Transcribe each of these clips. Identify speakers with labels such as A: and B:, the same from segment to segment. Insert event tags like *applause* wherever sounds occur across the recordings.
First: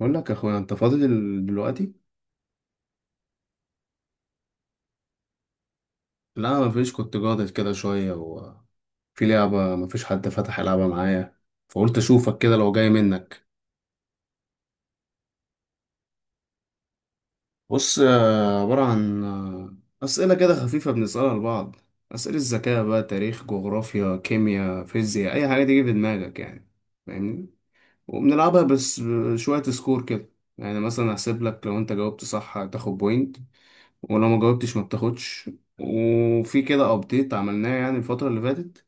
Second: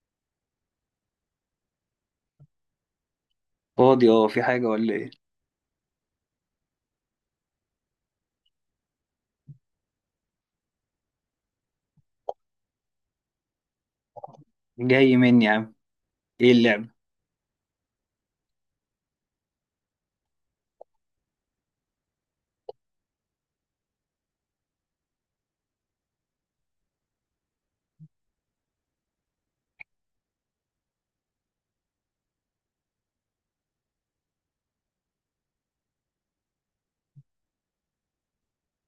A: بقول لك يا اخويا، انت فاضي دلوقتي.
B: فاضي، اه، في حاجة ولا ايه؟
A: لا، ما فيش. كنت جاضد كده شويه، وفي لعبه ما فيش حد فتح يلعبها معايا. فقلت اشوفك كده لو جاي منك.
B: جاي مني يا عم. ايه اللعبة؟
A: بص، عباره عن اسئله كده خفيفه بنسالها لبعض. اسئله الذكاء بقى، تاريخ جغرافيا كيمياء فيزياء، اي حاجه تيجي في دماغك يعني. فاهمني؟ وبنلعبها بس، شويه سكور كده. يعني مثلا هحسب لك، لو انت جاوبت صح هتاخد بوينت. ولو ما جاوبتش ما بتاخدش. وفي كده ابديت عملناه يعني الفترة اللي فاتت.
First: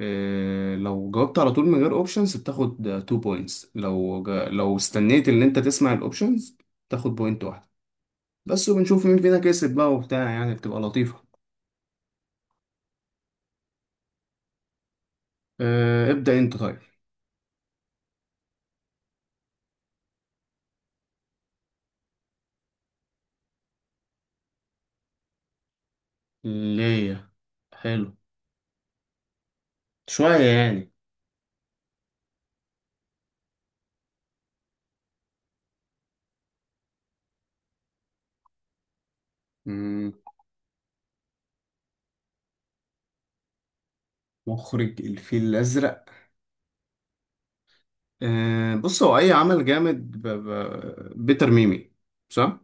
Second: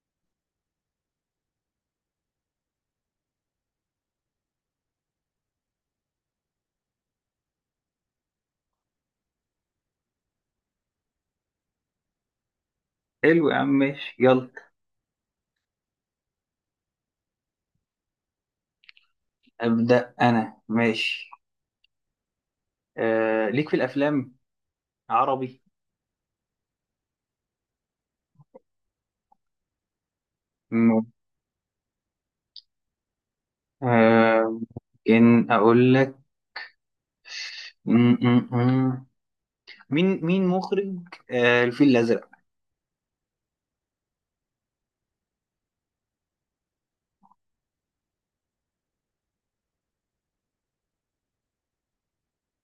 A: إيه، لو جاوبت على طول من غير اوبشنز بتاخد 2 بوينتس، لو استنيت ان انت تسمع الاوبشنز تاخد بوينت واحده بس. وبنشوف مين فينا كسب بقى وبتاع، يعني بتبقى لطيفه.
B: حلو يا عم، ماشي، يلا.
A: إيه، ابدأ انت طيب.
B: أبدأ أنا، ماشي. ليك في الأفلام عربي.
A: ليه؟ حلو. شويه يعني.
B: م- آه إن أقول لك. م- م- م.
A: مم،
B: مين مخرج الفيل الأزرق؟
A: مخرج الفيل الازرق؟ إيه، بص هو اي عمل جامد بيتر ميمي. صح؟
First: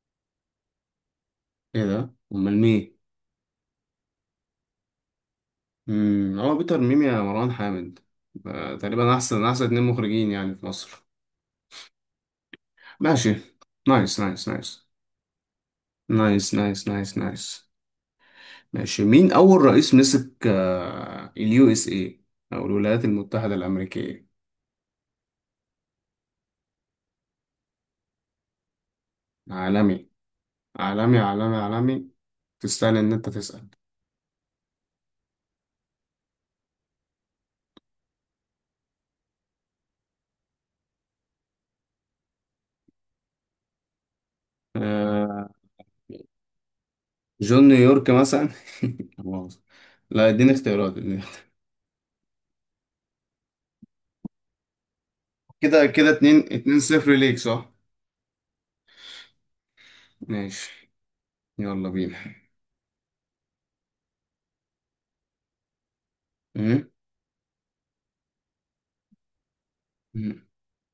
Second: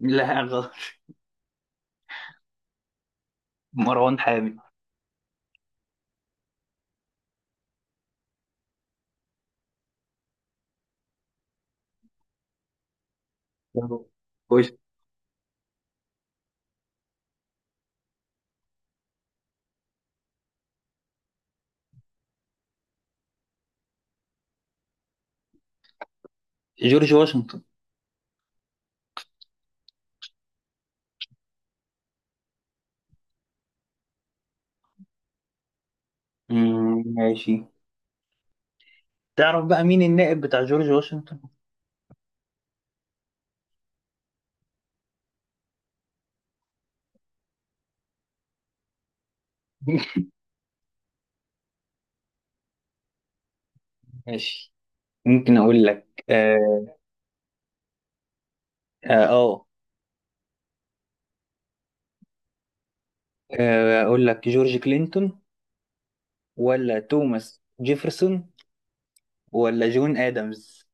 B: لا، غلط *laughs*
A: ايه ده؟ امال مين؟
B: مروان حامد.
A: هو بيتر ميمي يا مروان حامد؟ تقريبا احسن احسن اتنين مخرجين يعني في مصر. ماشي. نايس نايس
B: خش.
A: نايس نايس نايس نايس نايس. ماشي. مين أول رئيس مسك اليو اس اي أو الولايات المتحدة الأمريكية؟
B: جورج واشنطن.
A: عالمي. عالمي عالمي عالمي. تستاهل إن أنت تسأل.
B: ماشي. تعرف بقى مين النائب بتاع جورج واشنطن؟
A: آه، جون نيويورك مثلا. *laughs* لا مؤاخذة. لا،
B: *laughs*
A: اديني اختيارات، اديني اختيارات.
B: ماشي، ممكن أقول
A: كده كده
B: لك
A: اتنين اتنين صفر ليك، صح؟
B: آه آه.
A: ماشي. يلا بينا.
B: اقول لك جورج كلينتون
A: م?
B: ولا توماس جيفرسون ولا جون
A: م.
B: ادمز؟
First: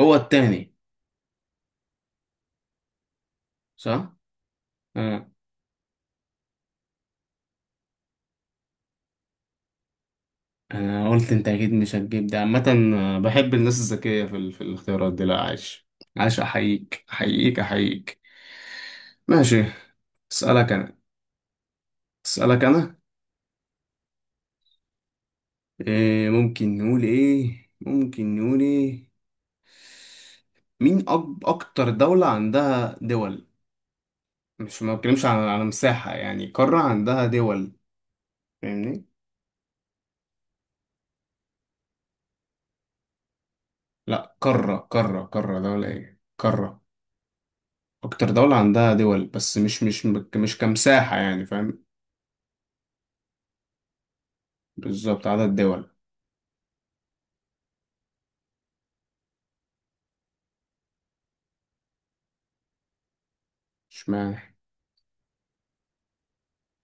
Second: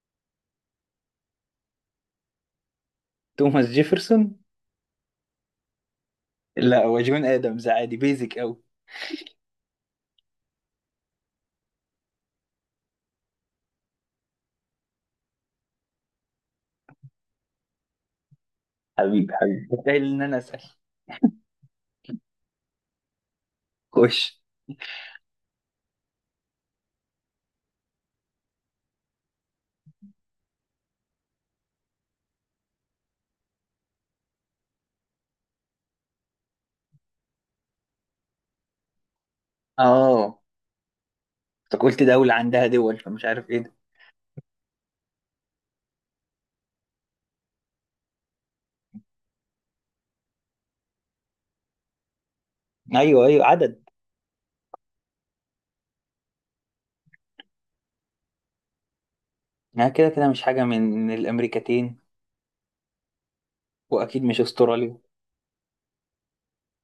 A: هو التاني.
B: توماس
A: صح.
B: جيفرسون.
A: آه.
B: لا، هو جون ادمز، عادي بيزك قوي.
A: انا قلت انت اكيد مش هتجيب ده عامه. بحب الناس الذكيه في الاختيارات دي. لا عايش. عايش. احييك احييك احييك.
B: حبيبي
A: ماشي.
B: حبيبي، متخيل ان انا اسال.
A: اسالك انا. اسالك انا.
B: خش.
A: إيه، ممكن نقول ايه، ممكن نقول ايه. مين اكتر دوله عندها دول؟ مش ما بتكلمش على مساحه، يعني قاره عندها دول. فاهمني؟
B: اه انت قلت دولة عندها دول، فمش عارف ايه ده.
A: لا، قاره قاره قاره، دوله ايه قاره. اكتر دوله عندها دول، بس مش كمساحه، يعني فاهم؟
B: ايوه ايوه، عدد.
A: بالظبط، عدد دول.
B: ما كده كده مش حاجة من الامريكتين، واكيد
A: اشمعنى؟
B: مش استراليا.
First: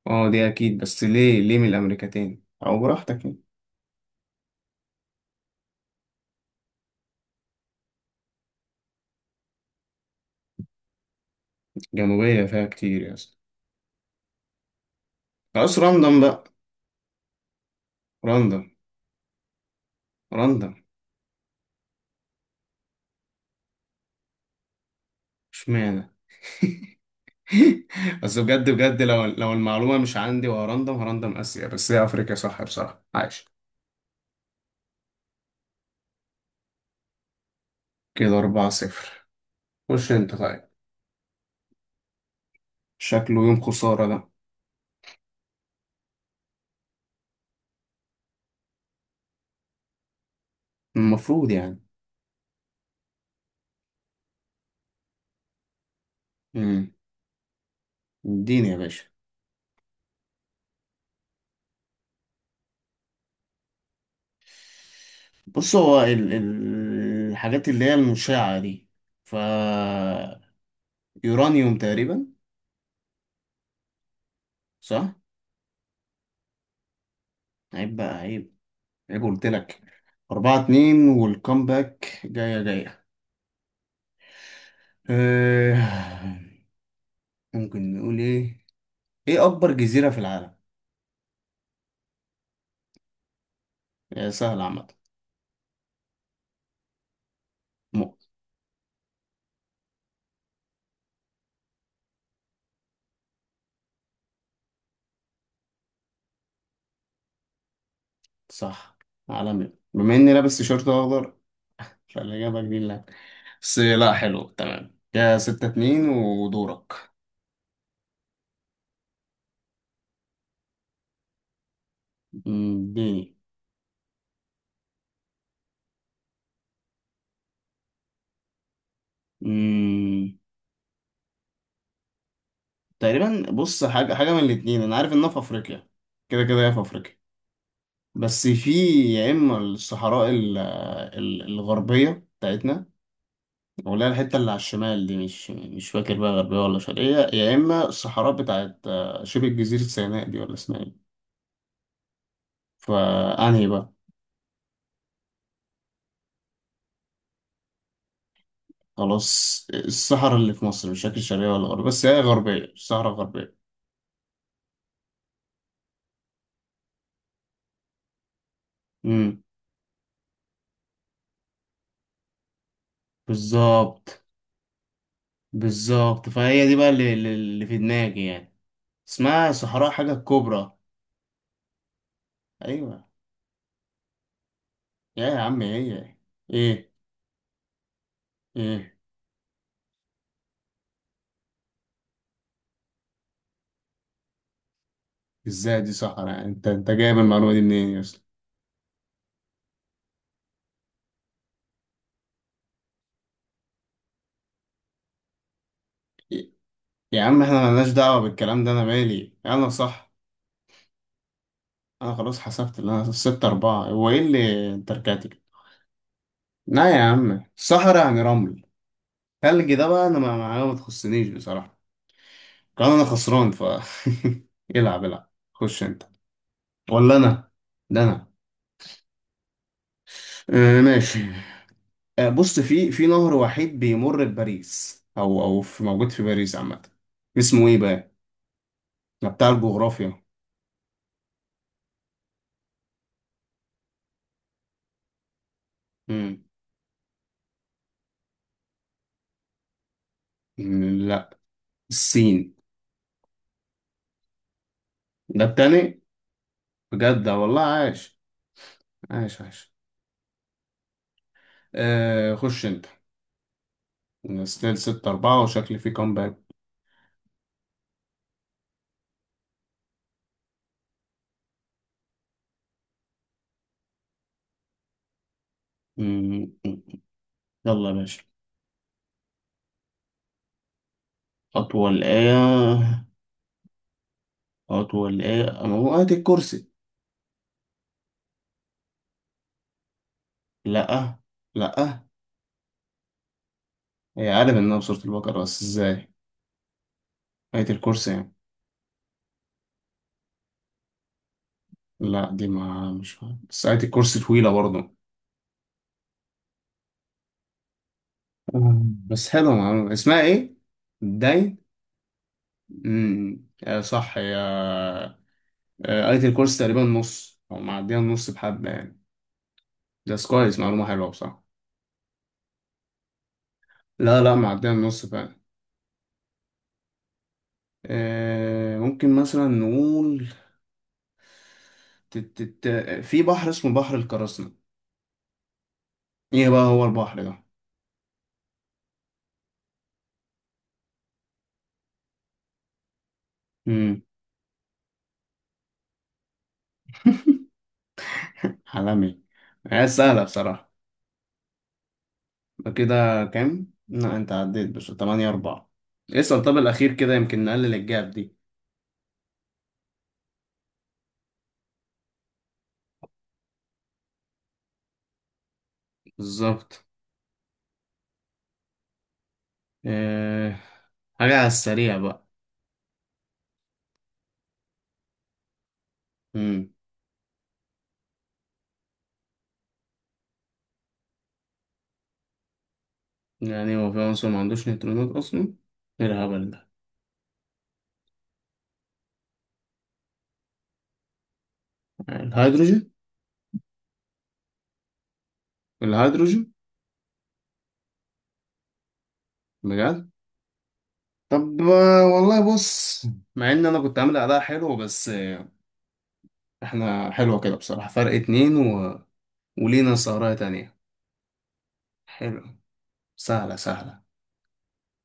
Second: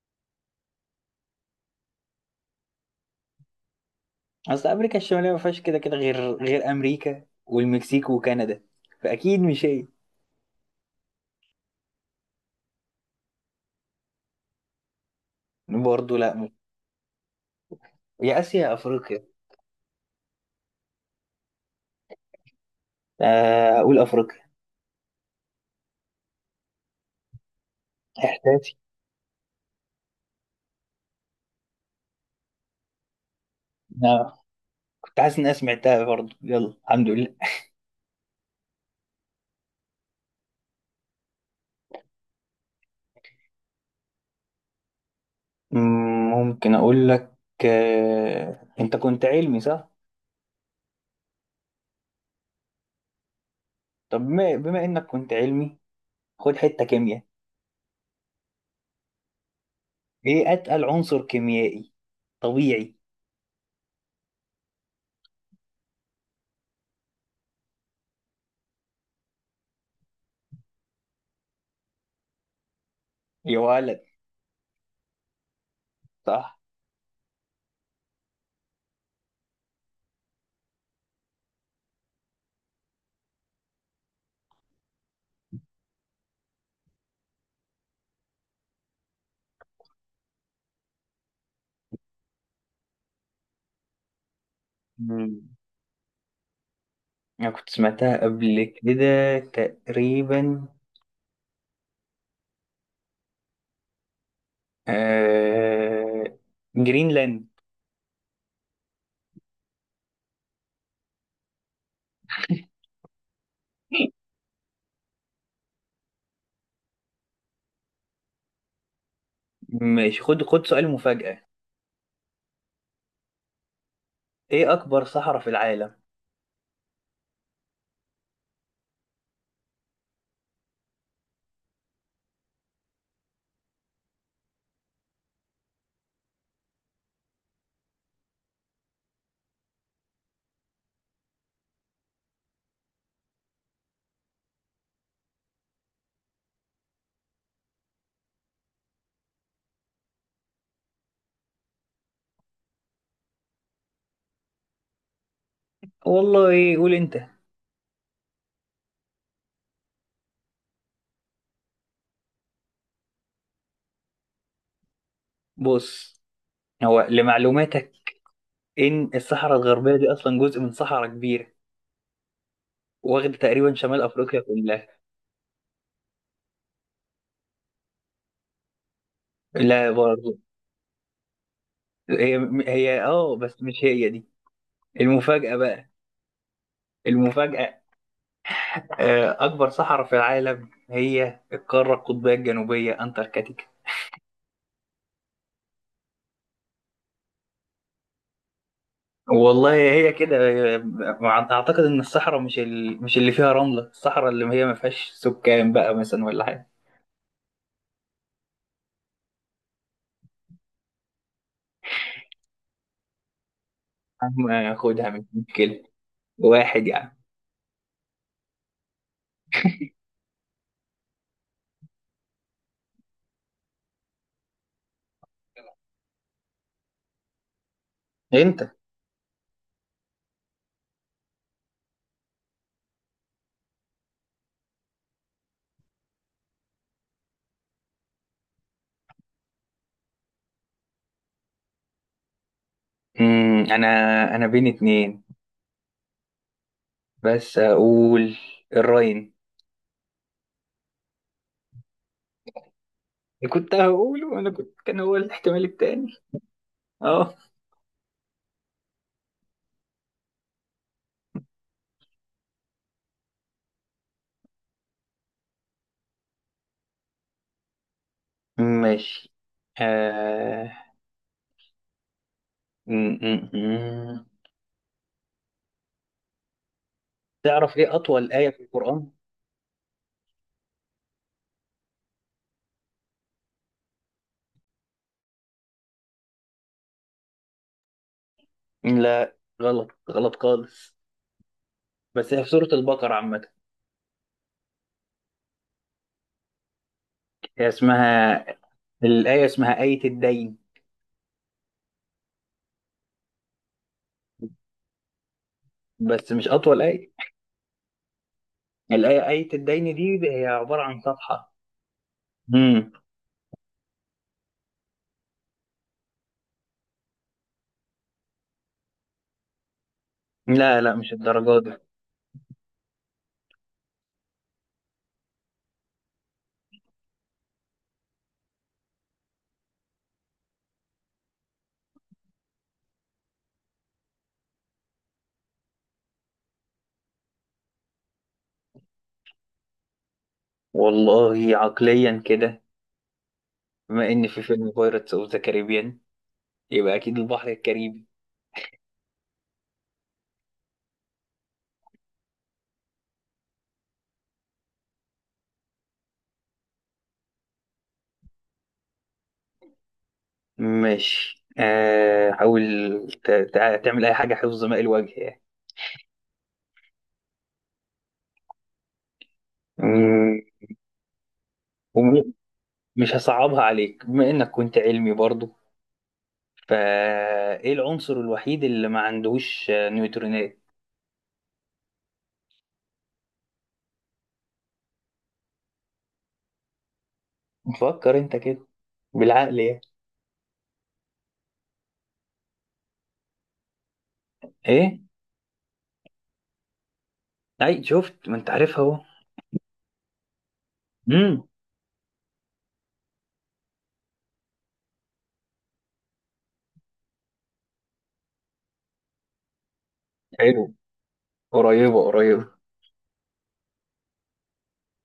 A: اه دي اكيد، بس ليه من الامريكتين؟ او براحتك يعني.
B: اصل امريكا الشمالية ما فيهاش كده كده غير امريكا والمكسيك وكندا، فاكيد مش هي.
A: جنوبية فيها كتير يا اسطى. خلاص،
B: برضه
A: راندم
B: لا،
A: بقى.
B: مش. يا اسيا
A: راندم.
B: يا افريقيا.
A: راندم.
B: اقول افريقيا.
A: اشمعنى؟ *laughs* بس بجد بجد، لو المعلومة مش عندي وهرندم، هرندم آسيا، بس هي أفريقيا صح، بصراحة عايش.
B: آه، كنت حاسس إن أنا سمعتها برضه. يلا الحمد لله.
A: كده 4-0. خش أنت طيب. شكله يوم خسارة ده.
B: مم، ممكن أقول لك، أنت كنت علمي صح؟
A: المفروض يعني.
B: طب بما إنك كنت علمي، خد حتة
A: امم.
B: كيمياء.
A: اديني يا باشا.
B: إيه أتقل عنصر كيميائي طبيعي؟
A: بص، هو ال الحاجات اللي هي المشعة دي، ف... يورانيوم تقريبا.
B: يا ولد،
A: صح.
B: صح؟
A: عيب بقى، عيب. عيب قلت لك. 4-2 والكامباك جاية جاية. آه، ممكن نقول ايه؟ ايه اكبر جزيرة في العالم؟ هي سهلة عامة.
B: مم. أنا كنت
A: مؤ
B: سمعتها قبل كده تقريبا. آه... جرينلاند.
A: صح. عالمي بما اني لابس تيشيرت اخضر فالاجابة دي لا. بس لا، حلو تمام كده. 6-2 ودورك.
B: ماشي، خد خد سؤال مفاجأة.
A: اديني.
B: إيه أكبر صحراء في العالم؟
A: مم، تقريبا بص، حاجة حاجة من الاتنين، انا عارف انها في افريقيا. كده كده هي في افريقيا، بس في... يا اما الصحراء الغربيه بتاعتنا، ولا الحته اللي على الشمال دي مش فاكر بقى غربيه ولا شرقيه، يا اما الصحراء بتاعت شبه جزيره سيناء دي، ولا اسمها ايه؟ فانهي بقى؟
B: والله، إيه؟ قول أنت.
A: خلاص، الصحراء اللي في مصر مش فاكر شرقيه ولا غربيه، بس هي غربيه، الصحراء الغربيه.
B: بص، هو لمعلوماتك ان
A: امم.
B: الصحراء الغربيه دي اصلا جزء من صحراء كبيره، واخده تقريبا شمال
A: بالظبط.
B: افريقيا كلها.
A: بالظبط، فهي دي بقى اللي في دماغي يعني. اسمها صحراء
B: لا
A: حاجه
B: برضه.
A: كبرى.
B: هي هي
A: ايوه.
B: بس مش هي دي.
A: يا
B: المفاجاه
A: عم
B: بقى.
A: هي. ايه.
B: المفاجاه،
A: ايه.
B: اكبر صحراء في العالم هي القاره القطبيه الجنوبيه انتاركتيكا.
A: ازاي دي صحراء يعني؟ انت جايب المعلومة دي منين اصلا؟
B: والله هي كده. اعتقد ان الصحراء مش مش اللي فيها رمله، الصحراء اللي هي ما فيهاش سكان بقى مثلا، ولا
A: يا
B: حاجه.
A: يا عم، احنا ملناش دعوة بالكلام ده، انا مالي انا صح. انا خلاص حسبت اللي انا 6-4، هو ايه اللي
B: أما
A: انت
B: خدها، مش
A: رجعت كده؟
B: مشكله، واحد
A: لا يا
B: يعني.
A: عم، صحراء يعني رمل. تلج ده بقى انا ما معايا، ما تخصنيش بصراحة. كان انا خسران، ف... *laughs* العب العب، خش انت. ولا انا؟ ده انا.
B: انت.
A: آه، ماشي. آه، بص، في نهر وحيد بيمر بباريس، او في، موجود في باريس عامة. اسمه ايه بقى؟ ده بتاع الجغرافيا.
B: امم انا انا بين اتنين،
A: مم.
B: بس هقول الراين.
A: لا. السين.
B: كنت هقوله، انا كنت كان هو
A: ده
B: الاحتمال
A: التاني.
B: التاني.
A: بجد،
B: اه،
A: ده والله عاش. عاش عاش. آه، خش انت. ستيل 6-4، وشكلي في كومباك.
B: ماشي. آه... م- م- م.
A: مم. مم.
B: تعرف
A: يلا يا
B: ايه
A: باشا.
B: اطول آية في القرآن؟
A: أطول إيه؟ أطول إيه؟ أما هو آية الكرسي.
B: لا، غلط غلط خالص،
A: لأ. لأ.
B: بس هي في سورة البقرة عامة.
A: هي، عارف إنها بسورة البقرة، بس إزاي؟
B: هي
A: آية الكرسي يعني.
B: اسمها الآية اسمها آية الدين.
A: لا، دي ما مش عارف. بس آية الكرسي طويلة برضه.
B: بس مش أطول آية.
A: مم. بس
B: الآية آية
A: حلوة معلومة،
B: الدين
A: اسمها
B: دي هي
A: إيه؟
B: عبارة عن صفحة.
A: داين.
B: مم.
A: مم. صح، يا قريت الكورس تقريبا نص او معديه النص بحبه يعني. ده كويس،
B: لا
A: معلومه
B: لا،
A: حلوه
B: مش
A: بصراحه.
B: الدرجة دي.
A: لا لا، معديه النص فعلا. ممكن مثلا نقول ت- ت- في بحر اسمه بحر القراصنة. ايه بقى هو البحر ده؟
B: والله عقليا كده،
A: امم.
B: بما إن في فيلم بايرتس أوف ذا كاريبيان، يبقى اكيد البحر الكاريبي.
A: حلمي. هي سهله بصراحه. يبقى كده كام؟ لا انت عديت بس 8-4. اسأل. طب الاخير كده، يمكن نقلل الجاب دي.
B: ماشي، حاول تعمل اي حاجه، حفظ ماء الوجه يعني.
A: بالظبط.
B: مم،
A: آه، حاجه على السريع بقى.
B: ومش هصعبها عليك، بما انك كنت علمي برضو،
A: امم.
B: فايه العنصر الوحيد اللي ما عندهوش نيوترونات؟
A: يعني هو في عنصر ما عندوش نيوترونات اصلا؟ ايه الهبل ده.
B: فكر انت كده، بالعقل يعني.
A: الهيدروجين.
B: ايه؟
A: الهيدروجين.
B: اي، شفت ما انت عارفها اهو.
A: بجد؟
B: امم
A: طب والله بص، مع ان انا كنت عامل اداء حلو بس احنا حلوه كده بصراحه، فرق اتنين ولينا سهرية
B: حلو.
A: تانية.
B: قريبه
A: حلو.
B: قريبه.
A: سهله سهله.